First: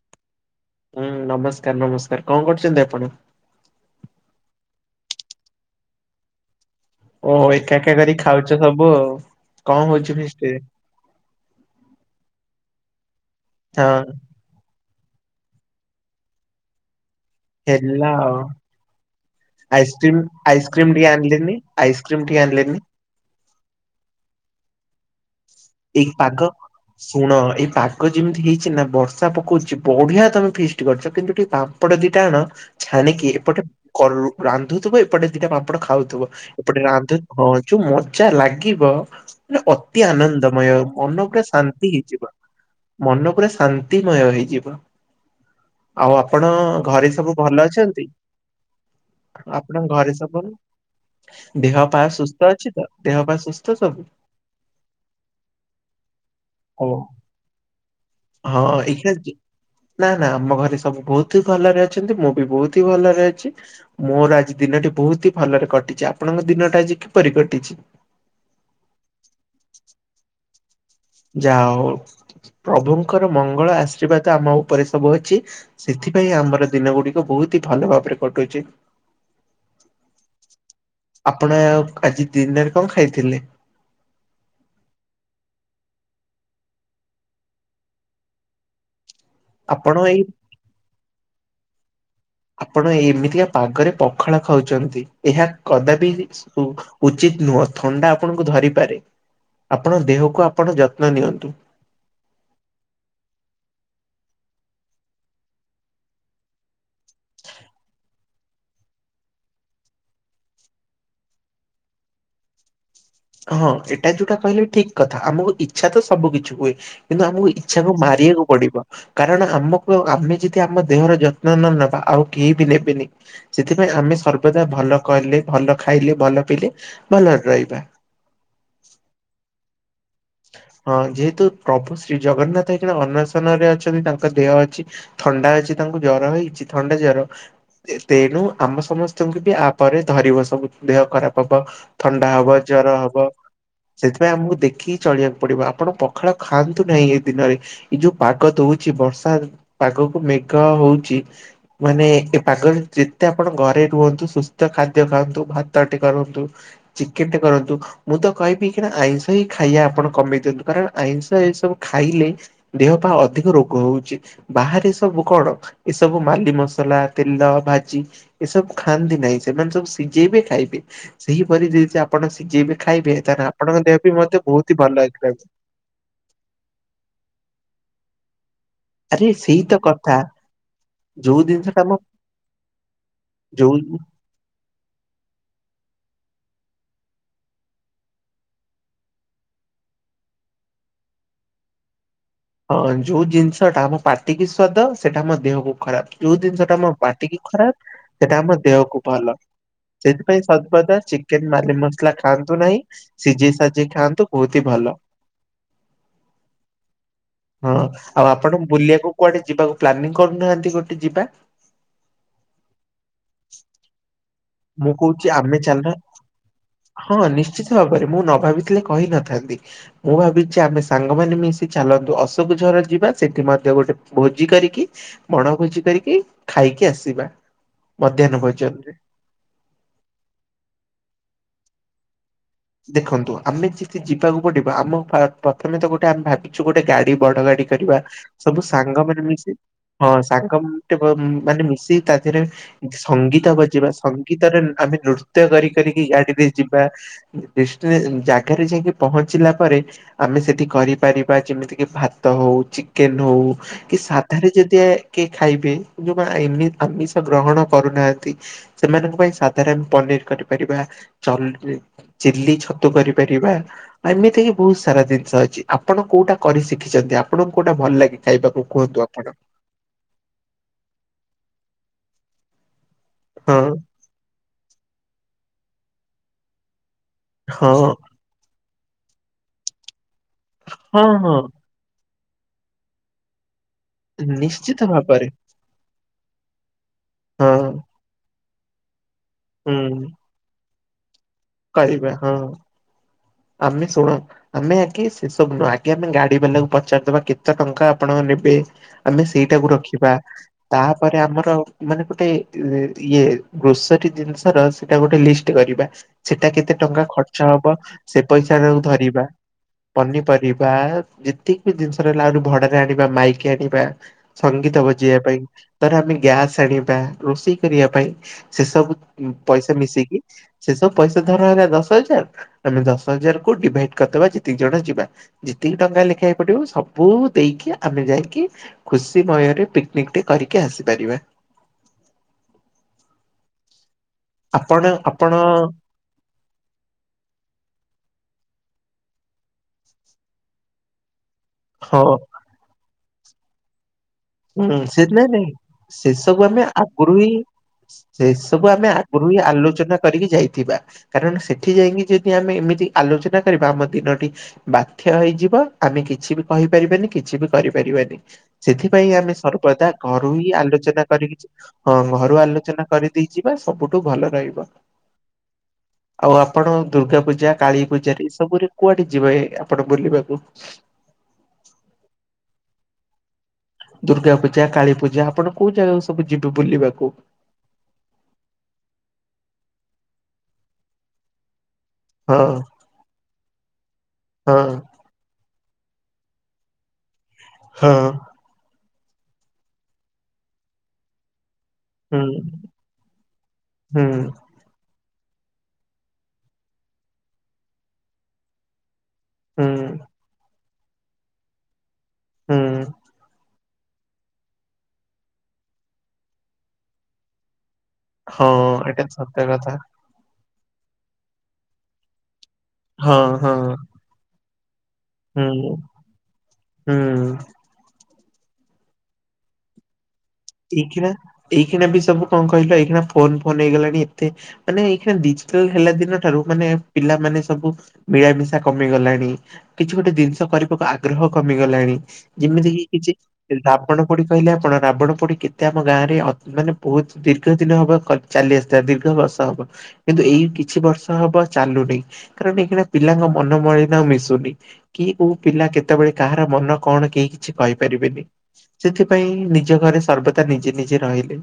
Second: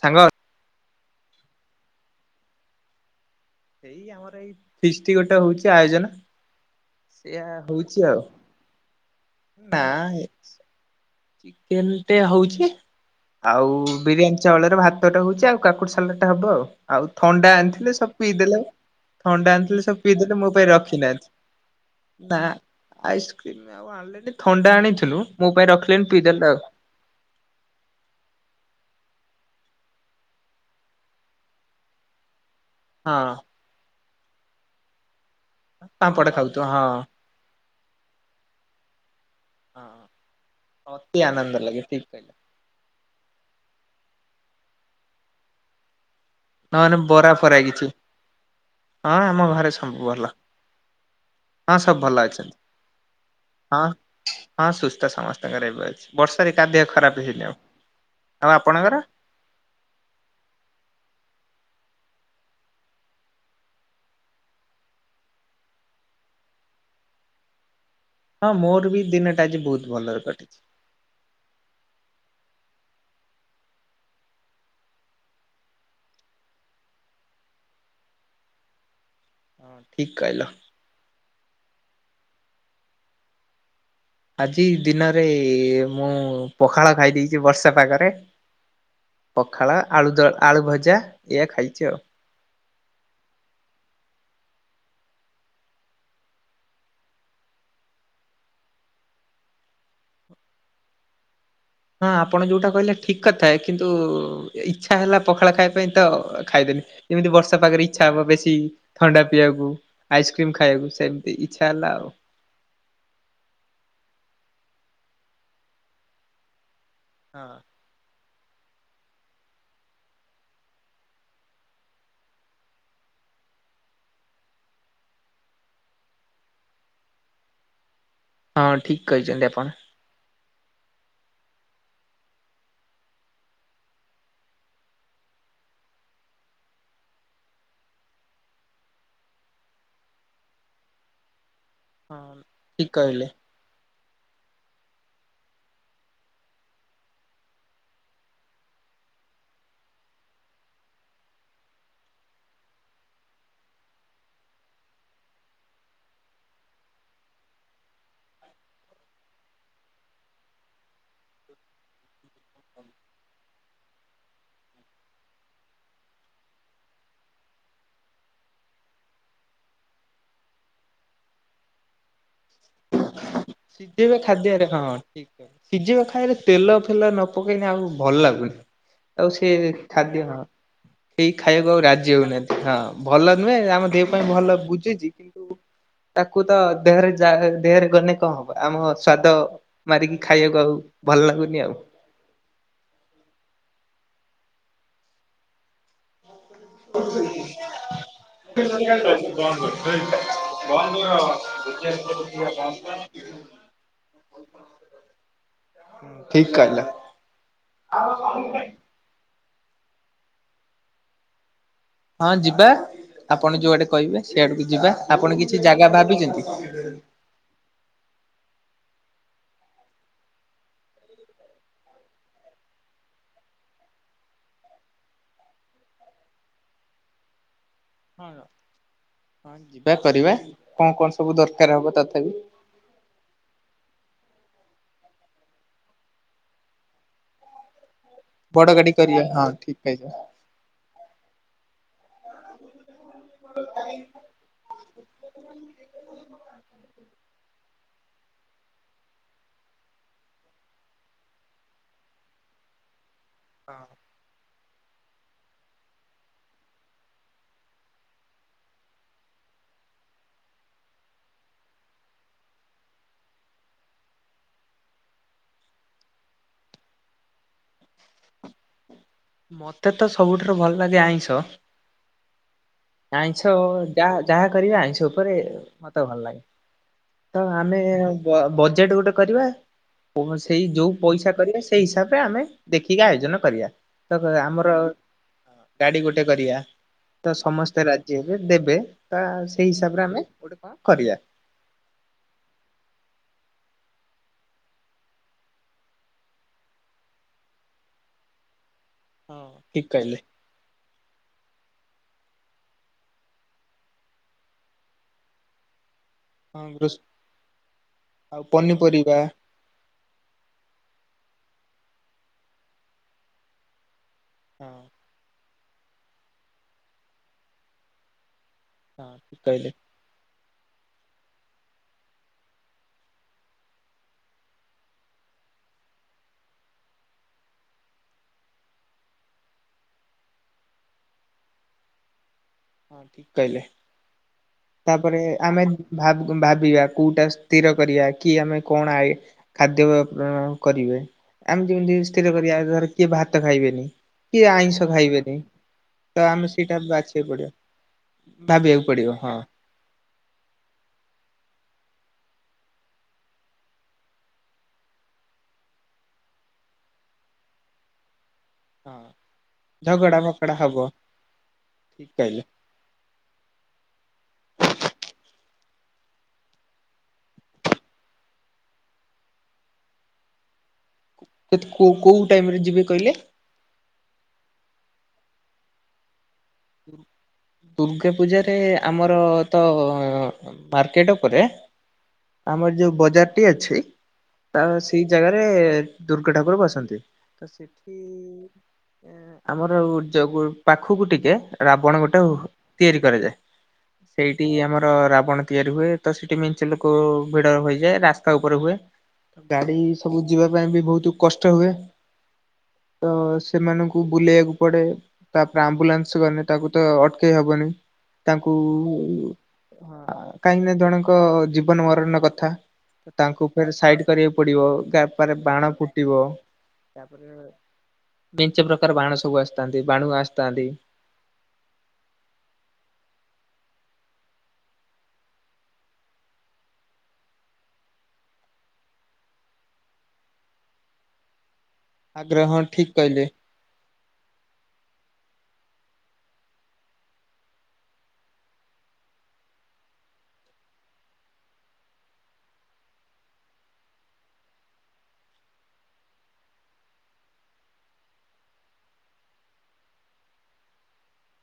ସାଙ୍ଗ ହୁଁ ନମସ୍କାର ନମସ୍କାର କଣ କରୁଛନ୍ତି ଆପଣ? ଏଇ ଆମର ଏଇ ଫିଷ୍ଟି ଗୋଟେ ହଉଛି ଆୟୋଜନ। ଓହୋ ସେଆ ଏକା ଏକା ହଉଛି କରି ଆଉ ଖାଉଛ ସବୁ ଆଉ ନା କଣ ହଉଛି ଫିଷ୍ଟି ରେ? ଚିକେନ ଟେ ହଉଛି ଆଉ ହଁ ବିରିୟାନୀ ଚାଉଳରେ ଭାତ ଟା ହଉଛି ଆଉ କାକୁର ସାଲା ଟା ହବ। ଆଉ ଆଉ ଥଣ୍ଡା ଆଣିଥିଲେ ହେଲା ସବୁ ଆଉ। ପିଇଦେଲେ। ଥଣ୍ଡା ଆଣିଥିଲେ ସବୁ ଆଇସ୍କ୍ରିମ ପିଇଦେଲେ ମୋ ପାଇଁ ଆଇସ୍କ୍ରିମ ଟିକେ ରଖିନାହାନ୍ତି। ଆଣିଲେନି ଆଇସ୍କ୍ରିମ ନା ଟିକେ ଆଣିଲେନି ଆଇସ୍କ୍ରିମ ଆଉ ଆଣିଲେନି ଥଣ୍ଡା ଆଣିଥିଲୁ ମୋ ପାଇଁ ରଖି ଏହି ପାଗ ଶୁଣ ଏଇ ପାଗ ଯେମିତି ହେଇଛି ନା ବର୍ଷା ପକଉଛି ବଢିଆ ତମେ ଫିଷ୍ଟ କରିଛ କିନ୍ତୁ ଟିକେ ଏପଟେ ଦିଟା ଆଣ ଛାଣିକି ହଁ ଏପଟେ କର ରାନ୍ଧୁଥିବ ଏପଟେ ଦିଟା ପା ପାମ୍ପଡ ଖାଉଥିବ ଏପଟେ ହଁ ରାଧ ହଁ ଯୋଉ ମଜା ଲାଗିବେ ହଁ ଅତି ଆନନ୍ଦ। ମୟ ଅତି ମନ ପରେ ଆନନ୍ଦ ଲାଗେ ଶାନ୍ତି ଠିକ କହିଲ ହେଇଯିବ ମନପୁରା ଶାନ୍ତିମୟ ହେଇଯିବ। ଆଉ ଆପଣ ନହେଲେ ଘରେ ବରା ସବୁ ଫରା ଭଲ କିଛି ଅଛନ୍ତି? ଆପଣଙ୍କ ଘରେ ସବୁ ଭଲ? ଦେହ ହଁ ସବୁ ପା ଭଲ ସୁସ୍ଥ ଅଛନ୍ତି ଅଛି ତ ଦେହ ପାଇଁ ସୁସ୍ଥ ହଁ ସବୁ? ହଁ ସୁସ୍ଥ ସମସ୍ତଙ୍କର ଏବେ ଅଛି ବର୍ଷାରେ କାହା ହଉ। ଖରାପ ହେଇନି ଆଉ। ହଁ ଆପଣଙ୍କର? ଏଇଖିଣା ଯ ନା ନା ଆମ ଘରେ ସବୁ ବହୁତ ହି ଭଲରେ ଅଛନ୍ତି ମୁଁ ବି ବହୁତ ହି ଭଲରେ ଅଛି। ମୋର ଆଜି ଦିନଟି ବହୁତ ହି ଭଲରେ କଟିଛି ଆପଣଙ୍କ ଦିନଟା ଆଜି କିପରି କଟିଛି? ହଁ ମୋର ବି ଦିନଟା ଆଜି ବହୁତ ଭଲରେ କଟିଛି। ଯା ପ୍ରଭୁଙ୍କର ମଙ୍ଗଳ ଆଶୀର୍ବାଦ ଆମ ଉପରେ ସବୁ ଅଛି ସେଥିପାଇଁ ଆମର ଦିନ ଗୁଡିକ ବହୁତ ହି ଭଲ ଭାବରେ କଟୁଛି। ହଁ ଠିକ କଇଲ। ଆପଣ ଆଜି ଦିନରେ କଣ ଖାଇଥିଲେ? ଆଜି ଦିନରେ ମୁଁ ପଖାଳ ଖାଇ ଦେଇେଛି ବର୍ଷା ପାାଗରେ। ପଖାଳ ଆପଣ ଏଇ ଆଳୁଦ ଆଳୁ ଭଜା ଏଇଆ ଖାଇଛି ଆଉ। ଆପଣ ଏମିତିକା ପାଗରେ ପଖାଳ ଖାଉଛନ୍ତି ଏହା କଦାପି ଉଚିତ ନୁହଁ ଥଣ୍ଡା ଆପଣଙ୍କୁ ଧରିପାରେ। ଆପଣ ଦେହକୁ ଆପଣ ଯତ୍ନ ନିଅନ୍ତୁ। ହଁ ଆପଣ ଯୋଉଟା କହିଲେ ଠିକ କଥାଏ କିନ୍ତୁ ଇଚ୍ଛା ହେଲା ପଖାଳ ଖାଇବା ପାଇଁ ତ ଖାଇଦେନି ଯେମିତି ବର୍ଷା ପାାଗରେ ଇଛା ହବ ବେଶୀ ଥଣ୍ଡା ପିଇବାକୁ ଆଇସ୍କ୍ରିମ ଖାଇବାକୁ ସେମିତି ଇଚ୍ଛା ହେଲା ଆଉ। ହଁ ଏଇଟା ଯୋଉଟା କହିଲେ ଠିକ କଥା ଆମକୁ ଇଚ୍ଛା ତ ସବୁ କିିଛି ହୁଏ କିନ୍ତୁ ଆମକୁ ହଁ ଇଛା ତାକୁ ମାରିବାକୁ ପଡିବ। କାରଣ ଆମକୁ ଆମେ ଯଦି ଆମ ଦେହର ଯତ୍ନ ନ ନେବା ଆଉ କେହି ବି ନେବେନି ସେଥିପାଇଁ ଆମେ ସର୍ବଦା ଭଲ କଲେ ଭଲ ଖାଇଲେ ଭଲ ପିଇଲେ ଭଲରେ ରହିବା। ହଁ ଠିକ୍ କହିଛନ୍ତି ଆପଣ। ହଁ ଯେହେତୁ ପ୍ରଭୁ ଶ୍ରୀ ଜଗନ୍ନାଥ ହେଇକଣ ଅନ୍ଶନ ରେ ଅଛନ୍ତି ତାଙ୍କ ଦେହ ଅଛି ଥଣ୍ଡା ହେଇଛି ତାଙ୍କୁ ଜର ହେଇଛି ଥଣ୍ଡା ଜର ତେଣୁ ଆମ ସମସ୍ତଙ୍କୁ ବି ଆପ ଧରିବ ସବୁ ଦେହ ଖରାପ ହବ ହଁ ଥଣ୍ଡା ହବ ଠିକ ଜର ହବ କହିଲେ। ସେଥିପାଇଁ ଆମକୁ ଦେଖି ଚଳିବାକୁ ପଡିବ ଆପଣ ପଖାଳ ଖାଆନ୍ତୁ ନାହିଁ ଏଇ ଦିନ ଏଇ ଯୋଉ ପାଗ ଦଉଛି ବର୍ଷା ପାଗକୁ ମେଘ ହଉଛି ମାନେ ଏ ପାଗରେ ଯେତେ ଆପଣ ଘରେ ରୁହନ୍ତୁ ସୁସ୍ଥ ଖାଦ୍ୟ ଖାଆନ୍ତୁ ଭାତଟି କରନ୍ତୁ। ଚିକେନ ଟେ କରନ୍ତୁ ମୁଁ ତ କହିବି କି ନା ଆଇଁଷ ହିଁ ଖାଇବା। ଆପଣ କମେଇ ଦିଅନ୍ତୁ କାରଣ ଆଇଁଷ ଏ ସବୁ ଖାଇଲେ ଦେହ ପାଇଁ ଅଧିକ ରୋଗ ହଉଛି। ବାହାରେ ସବୁ କଣ ଏ ସବୁ ମାଲି ମସଲା ତେଲ ଭାଜି। ଏସବୁ ଖାଆନ୍ତି ନାହିଁ ସେମାନେ ସବୁ ସିଝେଇବେ ଖାଇବେ। ସେହିପରି ଯଦି ଆପଣ ସି ଯ ବି ଖାଇବେ ତାହେଲେ ଆପଣଙ୍କ ଦେହ ବି ସିଝେଇବା ମ ମଧ୍ୟେ ବହୁତ ଖାଦ୍ୟରେ ହି ହଁ ଭଲ ହେଇଥାନ୍ତା ଠିକ ସିଝିବା ଖାଇଲେ ତେଲ ଫେଲ ନ ପକେଇନି ଆଉ ଭଲ ଲାଗୁନି। ଆରେ ତାଉ ସେ ସେଇ ତ କଥା ଖାଦ୍ୟ ନା ଏଇ ଯୋଉ ଜିନିଷ ଖାଇବାକୁ ଆଉ ଟା ଆମ ରାଜି ହଉନାହାନ୍ତି ହଁ ଭଲ ନୁହେଁ ଯୋଉ ଆମ ଦେହ ପାଇଁ ଭଲ ବୁଝୁଛି କିନ୍ତୁ ତାକୁ ତ ଦେହରେ ଯା ଦେହରେ ଗଲେ କଣବ ଆମ ସ୍ଵାଦ ମାରିକି ଖାଇବାକୁ ଆଉ ଭଲ ଲାଗୁନି ଆଉ। ହଁ ଯୋଉ ଜିନିଷଟା ଆମ ପାଟିକି ସ୍ଵାଦ ସେଇଟା ମୋ ଦେହକୁୁ ଖରାପ ଯୋଉ ଜିନିଷ ତମ ବାଟିକି ଖରାପ ସେଟା ଆମ ଦେହକୁ ଭଲ ସେଥିପାଇଁ ସର୍ବଦା ଚିକେନ ମାଲି ମସଲା ଖାଆନ୍ତୁ ନାହିଁ ସିଝେଇ ସାଜିି ଖାଆନ୍ତୁ ବହୁତ ହି ଭଲ। ଠିକ କହିଲ। ହଁ ଆଉ ଆପଣ ବୁଲିବାକୁ କୁଆଡେ ଯିବାକୁ ପ୍ଲାନିଂ କରୁନାହାନ୍ତି ଗୋଟେ ଯିବା। ହଁ ଯିବା ଆପଣ ଯୋଉଆଡେ କହିବେ ସେଆଡକୁ ମୁଁ ଯିବା କହୁଛି ଆପଣ ଆମେ କିଛି ଚାଲୁନ ଜାଗା ଭାବିଛନ୍ତି? ହଁ ନିଶ୍ଚିତ ଭାବରେ ମୁଁ ନ ଭାବିଥିଲେ କହି ନଥାନ୍ତି ମୁଁ ଭାବିଛି ଆମେ ସାଙ୍ଗମାନେ ମିଶି ଚାଲନ୍ତୁ ଅଶୋକଝର ଯିବା ସେଠି ମଧ୍ୟ ଗୋଟେ ଭୋଜି କରିକି ବଣଭୋଜି କରିକି ଖାଇକି ଆସିବା ହଁ। ମଧ୍ୟାହ୍ନ ଭୋଜନ ରେ। ହଁ ଯିବା କରିବା କଣ କଣ ସବୁ ଦରକାର ହବ ତଥାପି? ଦେଖନ୍ତୁ ଆମେ ଯେତେ ଯିବାକୁ ପଡିବ ଆମ ପ୍ରଥମେ ତ ଗୋଟେ ଆମେ ଭାବିଛୁ ଗୋଟେ ଗାଡି ବଡ ଗାଡି କରିବା ସବୁ ବଡ ଗାଡି ସାଙ୍ଗ କରିବା ମାନ ହଁ ମିଶି ଠିକ କହିଛ। ହଁ ସା ମାନେ ମିଶି ତା ଦେହରେ ସଙ୍ଗୀତ ବଜେଇବା ସ ଗୀତରେ ଆମେ ନୃତ୍ୟ କରି କରିକି ଗାଡିରେ ଯିବା ଡଷ୍ ଜାଗାରେ ଯାଇକି ପହଞ୍ଚିଲା ପରେ ଆମେ ସେଠି କରିପାରିବା ଯେମିତି କି ଭାତ ହଉଛି ଚି କେନଉ କି ସାଧାରେ ଯଦି କିଏ ଖାଇବେ ଯୋଉ ଆମିଷ ଗ୍ରହଣ କରୁନାହାନ୍ତି ସେମାନଙ୍କ ପାଇଁ ସାଧାରଣ ପନିର କରିପାରିବାଉ ନ। ଚିଲି ଛତୁ କରିପାରିବା ଏମିତିକି ବହୁତ ସାରା ଜିନିଷ ଅଛି ଆପଣ କୋଉଟା କରି ଶିଖିଛନ୍ତି ଆପଣଙ୍କୁ କୋଉଟା ଭଲ ଲାଗେ? ଖାଇବାକୁ କୁହନ୍ତୁ ଆପଣ ମୋତେ ତ ସବୁଠାରୁ ଭଲ ଲାଗେ ଆଇଁଷ ଆଇଁଷ ହଁ ଯାହା ଯାହା କରିବା ଆଇଁଷ ଉପରେ ମୋତେ ଭଲ ଲାଗେ। ତ ଆମେ ହଁ ବଜେଟ ଗୋଟେ କରିବା ସେଇ ଯୋଉ ହଁ ପଇସା ହଁ କରିବା। ସେଇ ହିସାବରେ ଆମେ ଦେଖିକି ଆୟୋଜନ କରିବା ତ ଆମର ନିଶ୍ଚିତ ଭାବରେ ଗାଡି ଗୋଟେ କରିବା ତ ହଁ ସମସ୍ତେ ରାଜି ହେବେ ଦେବେ ତ ସେଇ ହିସାବରେ ଆମେ ଗୋଟେ କଣ କରିବା କିବ ହଁ ଆମେ ଶୁଣ ଆମେ ଆଜ୍େ ସେ ସବୁ ନୁହଁ ଆଗ ଆମେ ଗାଡି ବାଲାକୁ ପଚାରିଦବା କେତେ ଟଙ୍କା ଆପଣଙ୍କ ନେବେ? ଆମେ ହଁ ସେଇଟାକୁ ଠିକ ରଖିବା। କହିଲେ ତାପରେ ଆମର ମାନେ ଗୋଟେ ଇଏ ଗ୍ରୋସରୀ ଜିନିଷର ସେଟା ଗୋଟେ ଲିଷ୍ଟ କରିବା ସେଟା କେତେ ହଁ ଟଙ୍କା ଖର୍ଚ୍ଚ ହବ ସେ ଆଉ ପଇସା କୁ ପନିପରିବା ଧରିବା। ପନିପରିବା ଯେତିକି ବି ଜିନିଷ ରହିଲା ଆହୁରି ଭଡରେ ଆଣିବା ମାଇକି ଆଣିବା। ହଁ ସଙ୍ଗୀତ ବଜେଇିବା ପାଇଁ ଧର ଆମେ ଗ୍ୟାସ୍ ଆଣିବା ରୋଷେଇ କରିବା ପାଇଁ। ସେ ସବୁ ହଁ ଠିକ କହିଲେ ପଇସା ମିଶିକି ସେ ସବୁ ପଇସା ଧର ହେଲା ଦଶ ହଜାର ଆମେ ଦଶ ହଜାର କୁ ଡିଭାଇଡ କରିଦବା ଯେ ଦତିି ଜଣ ଯିବା ଯେତିକି ଟଙ୍କା ଲେଖା ହେ ପଡିବ ସବୁ ଦେଇକି ଆମେ ଯାଇକି ଖୁସି ଭୟରେ ପିକନିକଟି କରିକି ଆସିପାରିବା। ହଁ ଠିକ କହିଲେ ଆପଣ ତାପରେ ଆପଣ ଆମେ ଭାବ ଭାବିବା କୋଉଟା ସ୍ଥିର କରିବା କି ଆମେ କଣ ଆଏ ଖାଦ୍ୟ ପ୍ର କରିବେ ଆମେ ଯେମିତି ହଁ ସ୍ଥିର କରିବାର କିଏ ଭାତ ଖାଇବେନି। କିଏ ହୁଁ ଆଇଁଷ ସେ ଖାଇବେନି [unintelligible] ସେ ତ ସବୁ ଆମେ ସେଇଟା ଆଗ୍ର ବାଛିବାକୁ ହିଂ ପଡିବ ସେଇ ସବୁ ଭାବିବାକୁ ଆମେ ପଡିବ ଆଗରୁ ହଁ ହିଁ ଆଲୋଚନା କରିକି ଯାଇଥିବା। କାରଣ ସେଠି ଯାଇକି ଯଦି ଆମେ ଏମିତି ଆଲୋଚନା କରିବା ଆମ ଦିନଟି ବାଧ୍ୟ ହେଇଯିବ ଆମେ କିଛି ବି କହିପାରିବାନି କିଛି ବି କରିପାରିବାନି। ହଁ ପାଇଁ ଆମେ ସର୍ବଦା ଝଗଡା ଘରୁ ହି ଫକଡା ହବ ଆଲୋଚନା କରିକି ହଁ ଠିକ ଘରୁ କହିଲେ ଆଲୋଚନା କରି ଦେଇଯିବା ସବୁଠୁ ଭଲ ରହିବ। ଆଉ ଆପଣ ଦୁର୍ଗା ପୂଜା କାଳୀ ପୂଜାରେ ଏ ସବୁରେ କୁଆଡେ ଯିବେ ଆପଣ ବୁଲିବାକୁ? ତତେ କୋଉ ଟାଇମରେ ଯିବେ କହିଲେ? ଦୁର୍ଗା ପୂଜା କାଳୀ ପୂଜା ଆପଣ କୋଉ ଜାଗାକୁ ସବୁ ଯିବେ ବୁଲିବାକୁ? ଦୁର୍ଗା ପୂଜାରେ ଆମର ତ ମାର୍କେଟ ଉପରେ। ହଁ ଆମର ଯଉ ବଜାରଟି ଅଛି ହଁ ତା ସେଇ ଜାଗାରେ ଦୁର୍ଗା ଠାକୁର ବସନ୍ତି। ତ ସେଠି ହଁ। ଆମର ପାଖକୁ ଟିକେ ରାବଣ ଗୋଟେ ହୁଁ ତିଆରି କରାଯାଏ। ହୁଁ ସେଇଠି ଆମର ରାବଣ ତିଆରି ହୁଏ ତ ସେଠି ମେଁଞ୍ଚ ଲୋକ ଭିଡ ହୋଇଇଯାଏ ରାସ୍ତା ଉପରେ ହୁଏ। ହୁଁ ଗାଡି ସବୁ ଯିବା ପାଇଁ ବି ବହୁତ କଷ୍ଟ ହୁଏ। ହୁଁ ତ ସେମାନଙ୍କୁ ବୁଲେଇବାକୁ ପଡେ ତାପରେ ଆମ୍ବୁଲାନ୍ସ ଗଲେ ତାକୁ ତ ଅଟକେଇ ହବନି। ହଁ ତାଙ୍କୁ ଏଇଟା ସତ କଥା। ହଁ କାହିଁକି ନା ଜଣଙ୍କ ଜୀବନ ମରଣର କଥା ହଁ ତାଙ୍କୁ ହଁ ଫେର ସାଇଡ କରିବାକୁ ପଡିବ ଗା ତାପରେ ବାଣ ହୁଁ ଫୁଟିବ ହୁଁ। ତାପରେ ବିଞ୍ଚ ପ୍ରକାର ବାଣ ସବୁ ଆସିଥାନ୍ତି ବାଣୁ ଆସିଥାନ୍ତି। ଏଇ ଏଇକଣା ବି ସବୁ କଣ କହିଲ ଏଇଣା ଫୋନ ଫୋନ ହେଇଗଲାଣି ଏତେ ମାନେ ଏଇ ଡିଜିଟାଲ ହେଲା ଦିନ ଠାରୁ ମାନେ ପିଲାମାନୋନେ ସବୁ ମିଳାମିଶା କମିଗଲାଣି କିଛି ଗୋଟେ ଜିନିଷ କରିବାକୁ ଆଗ୍ରହ କମିଗଲାଣି। ଆଗ୍ରହ ହଁ ଯେମିତି କି ଠିକ କିଛି କହିଲେ ରାବଣ ପୋଡି କହିଲେ ଆପଣ ରାବଣ ପୋଡି କେତେ ଆମ ଗାଁରେ ମାନେ ବହୁତ ଦୀର୍ଘ ଦିନ ହବ ଚାଲି ଆସି ଦୀର୍ଘ ବର୍ଷ ହବ। କିନ୍ତୁ ଏଇ କିଛି ବର୍ଷ ହବ ଚାଲୁନି କାରଣ ଏଇ ପିଲାଙ୍କ ମନମଳିନ ମିଶୁନି। କି ଓ ପିଲା କେତେବେଳେ କାହାର ମନ କଣ କେହି କିଛି କହିପାରିବେନି। ସେଥିପାଇଁ ନିଜ ଘରେ ସର୍ବଦା ନିଜେ ନିଜେ ରହିଲେ।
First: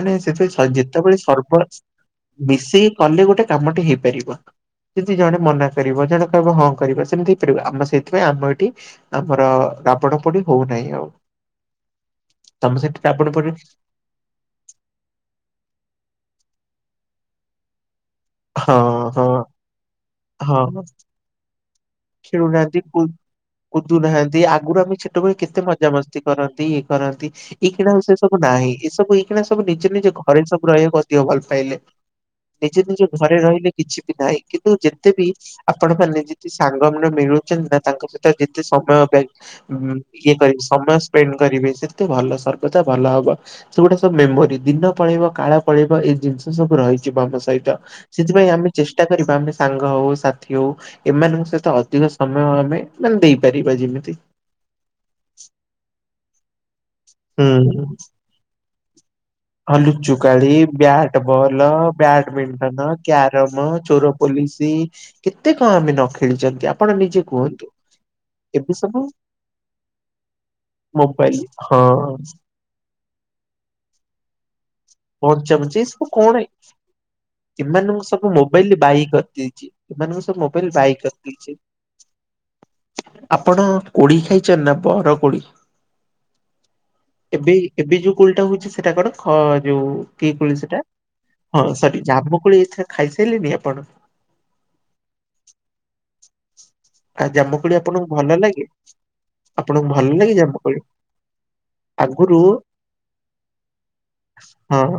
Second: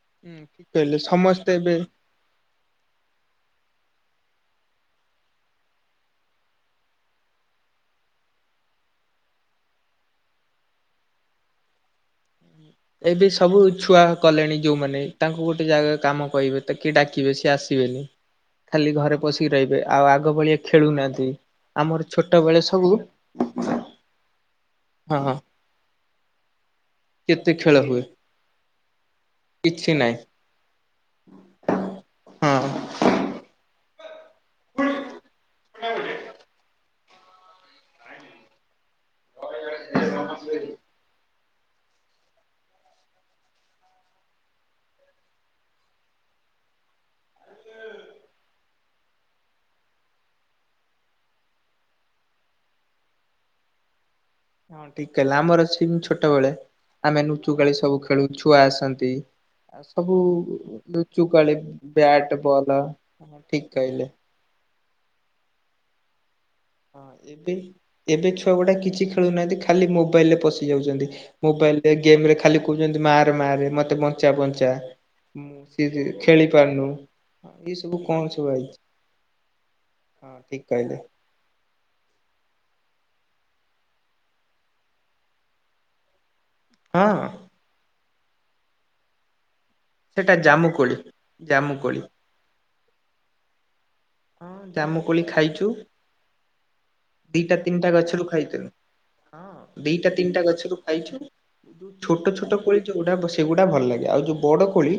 ମାନେ ସେ ହୁଁ ଠିକ କହିଲେ ଯେତେବେଳେ ସମସ୍ତେ ସର୍ବ ଏବେ ମିଶିକ କଲେ ଗୋଟେ କାମଟି ହେଇପାରିବ। ଯେମି ଜଣେ ମନା କରିବ ଜଣେ କହିବ ହଁ କରିବା ସେମିତି ହେଇପାରିବ ଆମ ସେଇଥିପାଇଁ ଆମ ଏଇଠି ଆମର ରାପଡ ପୋଡି ହଉନାହିଁ ଆଉ। ତମ ସେଠି ଏ ବି ରାବଣ ପୋଡି ସବୁ ଛୁଆ କଲେଣି ଯୋଉମାନେ ତାଙ୍କୁ ଗୋଟେ ଜାଗାରେ କାମ କହିବେ ତା କିଏ ଡାକିବେ ସିଏ ଆସିବେନି। ଖାଲି ହଁ ଘରେ ହଁ ପଶିକି ରହିବେ। ଆଉ ଆଗ ଭଳିଆ ହଁ ଖେଳୁନାହାନ୍ତି। ଆମର ଛୋଟବେଳେ ସବୁ ଦୁ ନାହାନ୍ତି ଆଗରୁ ଆମେ ହଁ ଛୋଟବେଳେ ହଁ କେତେ ମଜାମସ୍ତି କରନ୍ତି ଇଏ କରନ୍ତି। କେତେ ଏଇ ଖେଳ ଖିଣା ହୁଏ ଆଉ ସେ ସବୁ ନାହିଁ। ଏ ସବୁ ଏଇଖିଣା ସବୁ ନିଜେ କିଛି ନିଜ ନାହିଁ ଘରେ ସବୁ ରହିବା ଭଲ ପାଇଲେ ହଁ। ନିଜ ନିଜ ଘରେ ରହିଲେ କିଛି ବି ନାହିଁ କିନ୍ତୁ ଯେ ଆପଣ ଖାଲି ଯେତିକି ସାଙ୍ଗମାନେ ମିଳୁଛନ୍ତି ନା ତାଙ୍କ ଭିତରେ ଯେତେ ସମୟ ପା ଇଏ କରିବେ ସମୟ ସ୍ପେଣ୍ଡ କରିବେ ସେତେ ଭଲ ସର୍ବଦା ଭଲ ହବ। ସେଗୁଟା ସବୁ ମେମୋରି ଦିନ ପଳେଇବ କାଳ ପଳେଇବ ଏଇ ଜିନିଷ ସବୁ ରହିଛି ଆମ ସହିତ। ସେଥିପାଇଁ ଆମେ ଚେଷ୍ଟା କରିବା ଆମେ ସାଙ୍ଗ ହଉ ସାଥି ହଉ ଏମାନଙ୍କ ସହିତ ଅଧିକ ସମୟ ଆମେ ମାନେ ଦେଇପାରିବା ଯେମିତି। ହଁ ଠିକ କହିଲେ। ଆମର ସିମତି ଛୋଟବେଳେ ଆମେ ନୁଚୁକାଳି ସବୁ ଖେଳୁ ଛୁଆ ଆସନ୍ତି। ଆଉ ଲୁଚୁକାଳି ବ୍ୟାଟ ଲୁଚୁକାଳି ବଲ ବ୍ୟାଟ ବଲ ବ୍ୟାଡମିଣ୍ଟନ ଠିକ କ୍ୟାରମ କହିଲେ। ଚୋର ପୋଲିସ କେତେ କଣ ଆମେ ନଖେଳିଛନ୍ତି ଆପଣ ହଁ ନିଜେ ଏବେ କୁହନ୍ତୁ। ଏବେ ଛୁଆ ଗୁଡା କିଛି ଖେଳୁନାହାନ୍ତି। ଖାଲି ମୋବାଇଲ ରେ ପଶି ଯାଉଛନ୍ତି। ମୋବାଇଲ ହଁ ମୋବାଇଲରେ ଗେମରେ ଖାଲି କହୁଛନ୍ତି ମାରେ ମାରେ ମତେ ବଞ୍ଚା ବଞ୍ଚା। ମୁଁ ପଞ୍ଚାବଞ୍ଚା ସେ ଏଇ ସବୁ କଣ? ଖେଳି ପାରୁନୁ ଏଇ ଏମାନଙ୍କୁ କଣ ସବୁ ଭାଇ। ମୋବାଇଲ ବାଇ କରିଦେଇଛି। ଏମାନଙ୍କୁ ହଁ ସବୁ ଠିକ ମୋବାଇଲ କହିଲେ। ବାଇ କରିଦେଇଛି। ଆପଣ କୋଳି ଖାଇଛନ୍ତି ନା ବର କୋଳି? ହଁ। ଏବେ ଏବେ ଯୋଉ କୋଳିଟା ହଉଛି ସେଟା କଣ ଖ ଯୋଉ କିଏ କୋଳି ସେଟା? ହଁ ଜାମୁକୋଳି ସରି ଜାମୁ କୋଳି ଏଥର ଖାଇସାରିଲେଣିି ଆପଣ? ହଁ ଜାମୁକୋଳି ଖାଇଛୁ। ଆଉ ଦିଟା ଜାମୁକୋଳି ତିନିଟା ଆପଣଙ୍କୁ ଗଛରୁ ଭଲ ଲାଗେ ଖାଇଥିଲୁ। ହଁ ଆପଣଙ୍କୁ ଭଲ ଦିଟା ଲାଗେ ତିନିଟା ଗଛରୁ ଜାମୁକୋଳି? ଖାଇଛୁ। ଯୋଉ ଛୋଟ ଆଗରୁ ଛୋଟ କୋଳି ଯୋଉଗୁଡା ସେଗୁଡା ଭଲ ଲାଗେ। ଆଉ ଯୋଉ ବଡ କୋଳି ହଁ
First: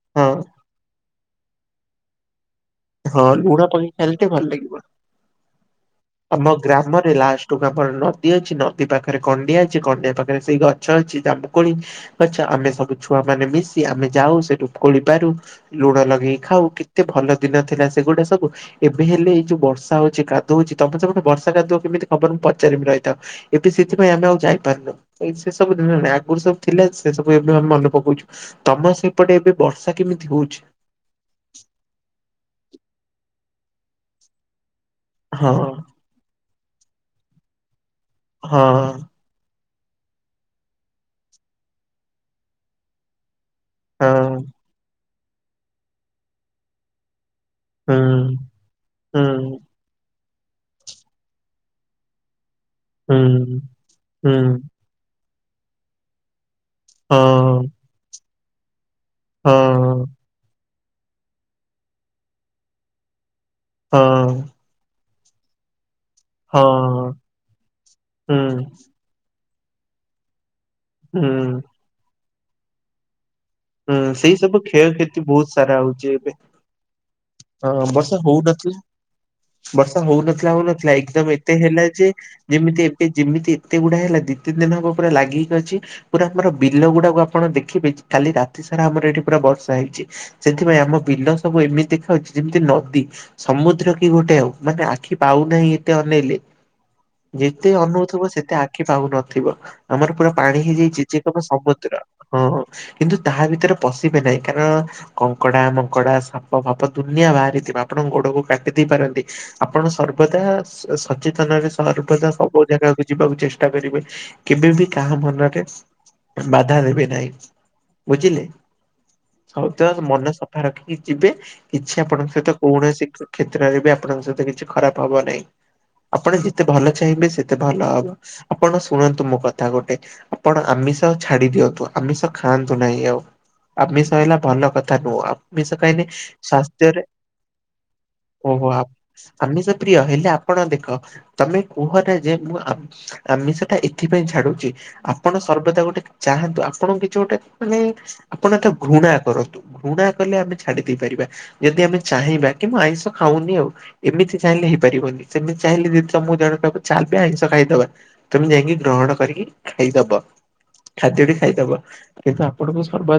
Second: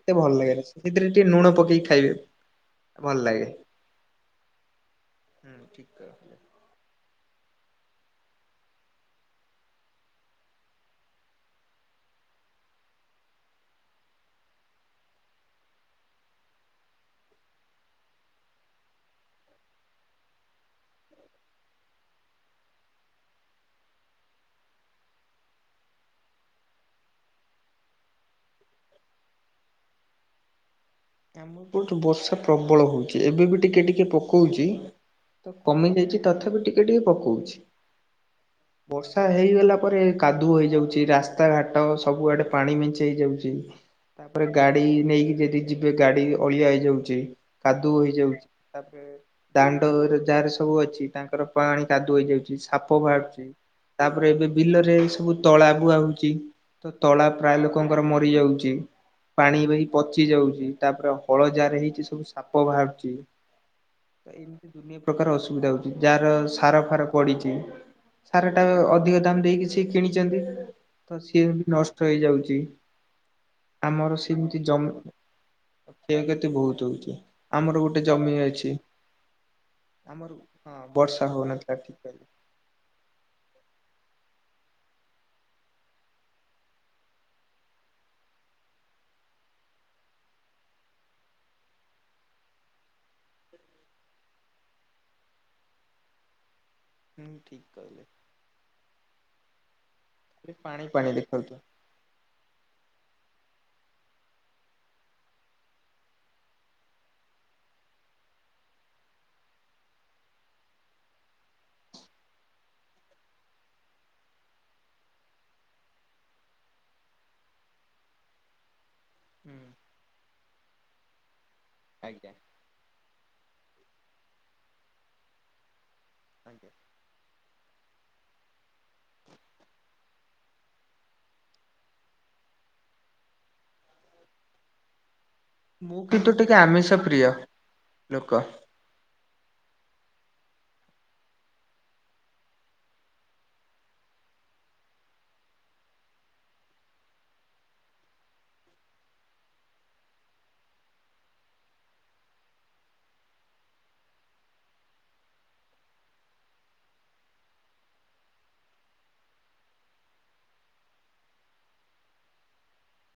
ମତେ ହଁ ଭଲ ଲାଗେନା। ସେଥିରେ ଟିକେ ଲୁଣ ପକେଇକି ଖାଇବେ। ଭଲ ହଁ ଲୁଣ ପକେଇକି ଖାଇଲେ ଟିକେ ଭଲ ଲାଗିବ। ହଁ ଠିକ୍ କ ଆମ ଗ୍ରାମରେ ଲାଷ୍ଟକୁ ଆମର ନଦୀ ଅଛି। ନଦୀ ପାଖରେ କଣ୍ଡିଆ ଅଛି। କଣ୍ଡିଆ ପାଖରେ ସେଇ ଗଛ ଅଛି। ଜାମୁକୋଳି ଗଛ ଆମେ ସବୁ ଛୁଆ ମାନେ ମିଶି ଆମେ ଯାଉ ସେଠୁ ଖୋଳି ପାରୁ। ଲୁଣ ଲଗେଇ ଖାଉ। କେତେ ଭଲ ଦିନ ଥିଲା ସେଗୁଡା ସବୁ। ଏବେ ହେଲେ ଏଇ ଯୋଉ ବର୍ଷା ହଉଛି କାଦୁଅ ହଉଛି। ତମେ ସେପଟେ ବର୍ଷା କାଦୁଅ କେମିତି ଖବର ମୁଁ ପଚାରିବି ରହିଥାଅ। ଏବେ ସେଥିପାଇଁ ଆମେ ଆଉ ଯାଇପାରୁନୁ। ଏଇ ସେ ସବୁ ଦିନ ଆଗରୁ ସବୁ ଥିଲେ ସେ ସବୁ ଏବେ ଆମେ ମନେ ପକଉଛୁ। ତମ ସେପଟେ ଏବେ ବର୍ଷା କେମିତି ହଉଛି? ଆମ ଏପଟେ ବର୍ଷା ପ୍ରବଳ ହଉଛି। ଏବେ ବି ଟିକେ ଟିକେ ପକଉଛି। ହଁ ତ କମିଯାଇଛି। ତଥାପି ଟିକେ ଟିକେ ପକଉଛି। ହଁ। ବର୍ଷା ହେଇଗଲା ପରେ କାଦୁଅ ହୋଇଯାଉଛି ରାସ୍ତାଘାଟ ସବୁଆଡେ ପାଣି ମେଞ୍ଚେ ହେଇଯାଉଛି। ହଁ ତାପରେ ଗାଡି ନେଇକି ଯଦି ଯିବେ ଗାଡି ଅଳିଆ ହେଇଯାଉଛି କାଦୁଅ ହୁଁ। ହେଇଯାଉଛି। ତାପରେ ଦାଣ୍ଡରେ ଯାହାର ସବୁ ଅଛି। ତାଙ୍କର ପାଣି କାଦୁଅ ହେଇଯାଉଛି। ସାପ ବାହାରୁଛି। ତାପରେ ଏବେ ବିଲରେ ସବୁ ତଳା ବୁଆ ହଉଛି। ତ ତଳା ପ୍ରାୟ ଲୋକଙ୍କର ମରି ଯାଉଛି। ପାଣି ଏବେ ହେଇ ପଚିଯାଉଛି। ତାପରେ ହଳ ଯାହାର ହେଇଛି ସବୁ ସାପ ବାହାରୁଛି। ଦୁନିଆ ପ୍ରକାର ଅସୁବିଧା ହଉଛି। ଯାହାର ସାର ଫାର ପଡିଛି ସାରଟା ଅଧିକ ଦାମ ଦେଇକି ସିଏ କିଣିଛନ୍ତି। ତ ସିଏ ବି ନଷ୍ଟ ହେଇଯାଉଛି। ହୁଁ ଆମର ସେଇ ସେମିତି ସବୁ ଜମି କ୍ଷୟକ୍ଷତି ବହୁତ ଖରା ହଉଛି ଏବେ। କ୍ଷୟକ୍ଷତି ବହୁତ ହଉଛି ଆମର ହଁ ଗୋଟେ ବର୍ଷ ଜମି ଅଛି ହଉନଥିଲା। ବର୍ଷା ଆମର ହଉନଥିଲା ହଁ ହଉନଥିଲା ବର୍ଷା ଏକଦମ ଏତେ ହଉନଥିଲା ହେଲା ଠିକ ଯେ କହିଲେ ଯେମିତି ଏତେ ଯେମିତି ଏତେ ଗୁଡା ହେଲା ଦି ତିନି ଦିନ ହବ ପୁରା ଲାଗିକି ଅଛି। ପୁରା ଆମର ବିଲ ଗୁଡାକୁ ଆପଣ ଦେଖିବେ କାଲି ରା ରାତିସାରା ଆମର ଏଠି ପୁରା ବର୍ଷା ହେଇଛି। ସେଥିପାଇଁ ଆମ ବିଲ ସବୁ ଏମିତି ଦେଖାଯାଉଛି ଯେମିତି ନଦୀ। ସମୁଦ୍ର କି ଗୋଟେ ଆଉ। ମାନେ ଆଖି ପାଉନାହିଁ ଏତେ ଅନେଇଲେ। ହୁଁ ଠିକ ଯେତେ କହିଲେ ଅନଉଥିବ ସେତେ ଆଖି ପାଉନଥିବ। ଆମର ପୁରା ଖାଲି ପାଣି ହେଇଯାଇଛି ପାଣି ଯିଏ କହିବ ଦେଖାଉଥିଲା। ସମୁଦ୍ର। ହଁ କିନ୍ତୁ ତାହା ଭିତରେ ପଶିବେ ନାହିଁ କାରଣ କଙ୍କଡା ମଙ୍କଡା ସାପ ଫାପ ଦୁନିଆ ବାହାରିଥିବ ଆପଣଙ୍କ ଗୋଡକୁ କାଟି ଦେଇପାରନ୍ତି। ଆପଣ ସର୍ବଦା ସଚେତନରେ ସର୍ବଦା ସବୁ ଜାଗାକୁ ଯିବାକୁ ଚେଷ୍ଟା କରିବେ। କେବେବି କାହା ମନରେ ବାଧା ଦେବେ ନାହିଁ। ବୁଝିଲେ ହୁଁ ସଉ ତ ମନ ସଫା ରଖିକି ଯିବେ କିଛି ଆପଣଙ୍କ ଆଜ୍ଞା ସହିତ କୌଣସି କ୍ଷେତ୍ରରେ ବି ଆପଣଙ୍କ ସହିତ କିଛି ଖରାପ ହବ ନାହିଁ ଆପଣ ଯେତେ ଆଜ୍ଞା ଭଲ ଚାହିଁବେ ସେତେ ଭଲ ହବ। ଆପଣ ଶୁଣନ୍ତୁ ମୋ କଥା ଗୋଟେ ଆପଣ ଆମିଷ ଛାଡି ଦିଅନ୍ତୁ ଆମିଷ ଖାଆ ନ୍ତୁ ନାହିଁ ଆଉ ଆମିଷ ହେଲା ଭଲ କଥା ନୁହଁ। ଆମିଷ ମୁଁ ଖାଇଲେ କିନ୍ତୁ ଟିକେ ସ୍ୱାସ୍ଥ୍ୟରେ ଆମିଷ ପ୍ରିୟ ଲୋକ। ଓହୋ ଆମିଷ ପ୍ରିୟ ହେଲେ ଆପଣ ଦେଖ ତମେ କୁହନା ଯେ ମୁଁ ଆମି ଆମିଷଟା ଏଥିପାଇଁ ଛାଡୁଛି ଆପଣ ସର୍ବଦା ଗୋଟେ ଚାହାନ୍ତୁ ଆପଣଙ୍କୁ କିଛି ଗୋଟେ ମାନେ ଆପଣ ଏ ତ ଘୃଣା କରନ୍ତୁ, ଘୃଣା କଲେ ଆମେ ଛାଡି ଦେଇପାରିବା। ଯଦି ଆମେ ଚାହିଁବା କି ମୁଁ ଆଇଁଷ ଖାଉନି ଆଉ। ଏମିତି ଚାହିଁଲେ ହେଇପାରିବନି ସେମିତି ଚାହିଁଲେ ଯଦି ତମକୁ ଜଣେ କହିବ ଚାଲ ବେ ଆଇଁଷ ଖାଇଦବା। ତମେ ଯାଇକି ଗ୍ରହଣ କରିକି ଖାଇଦବ ଖାଦ୍ୟଟି ଖାଇଦବ। କିନ୍ତୁ ଆପଣଙ୍କୁ ସର୍ବା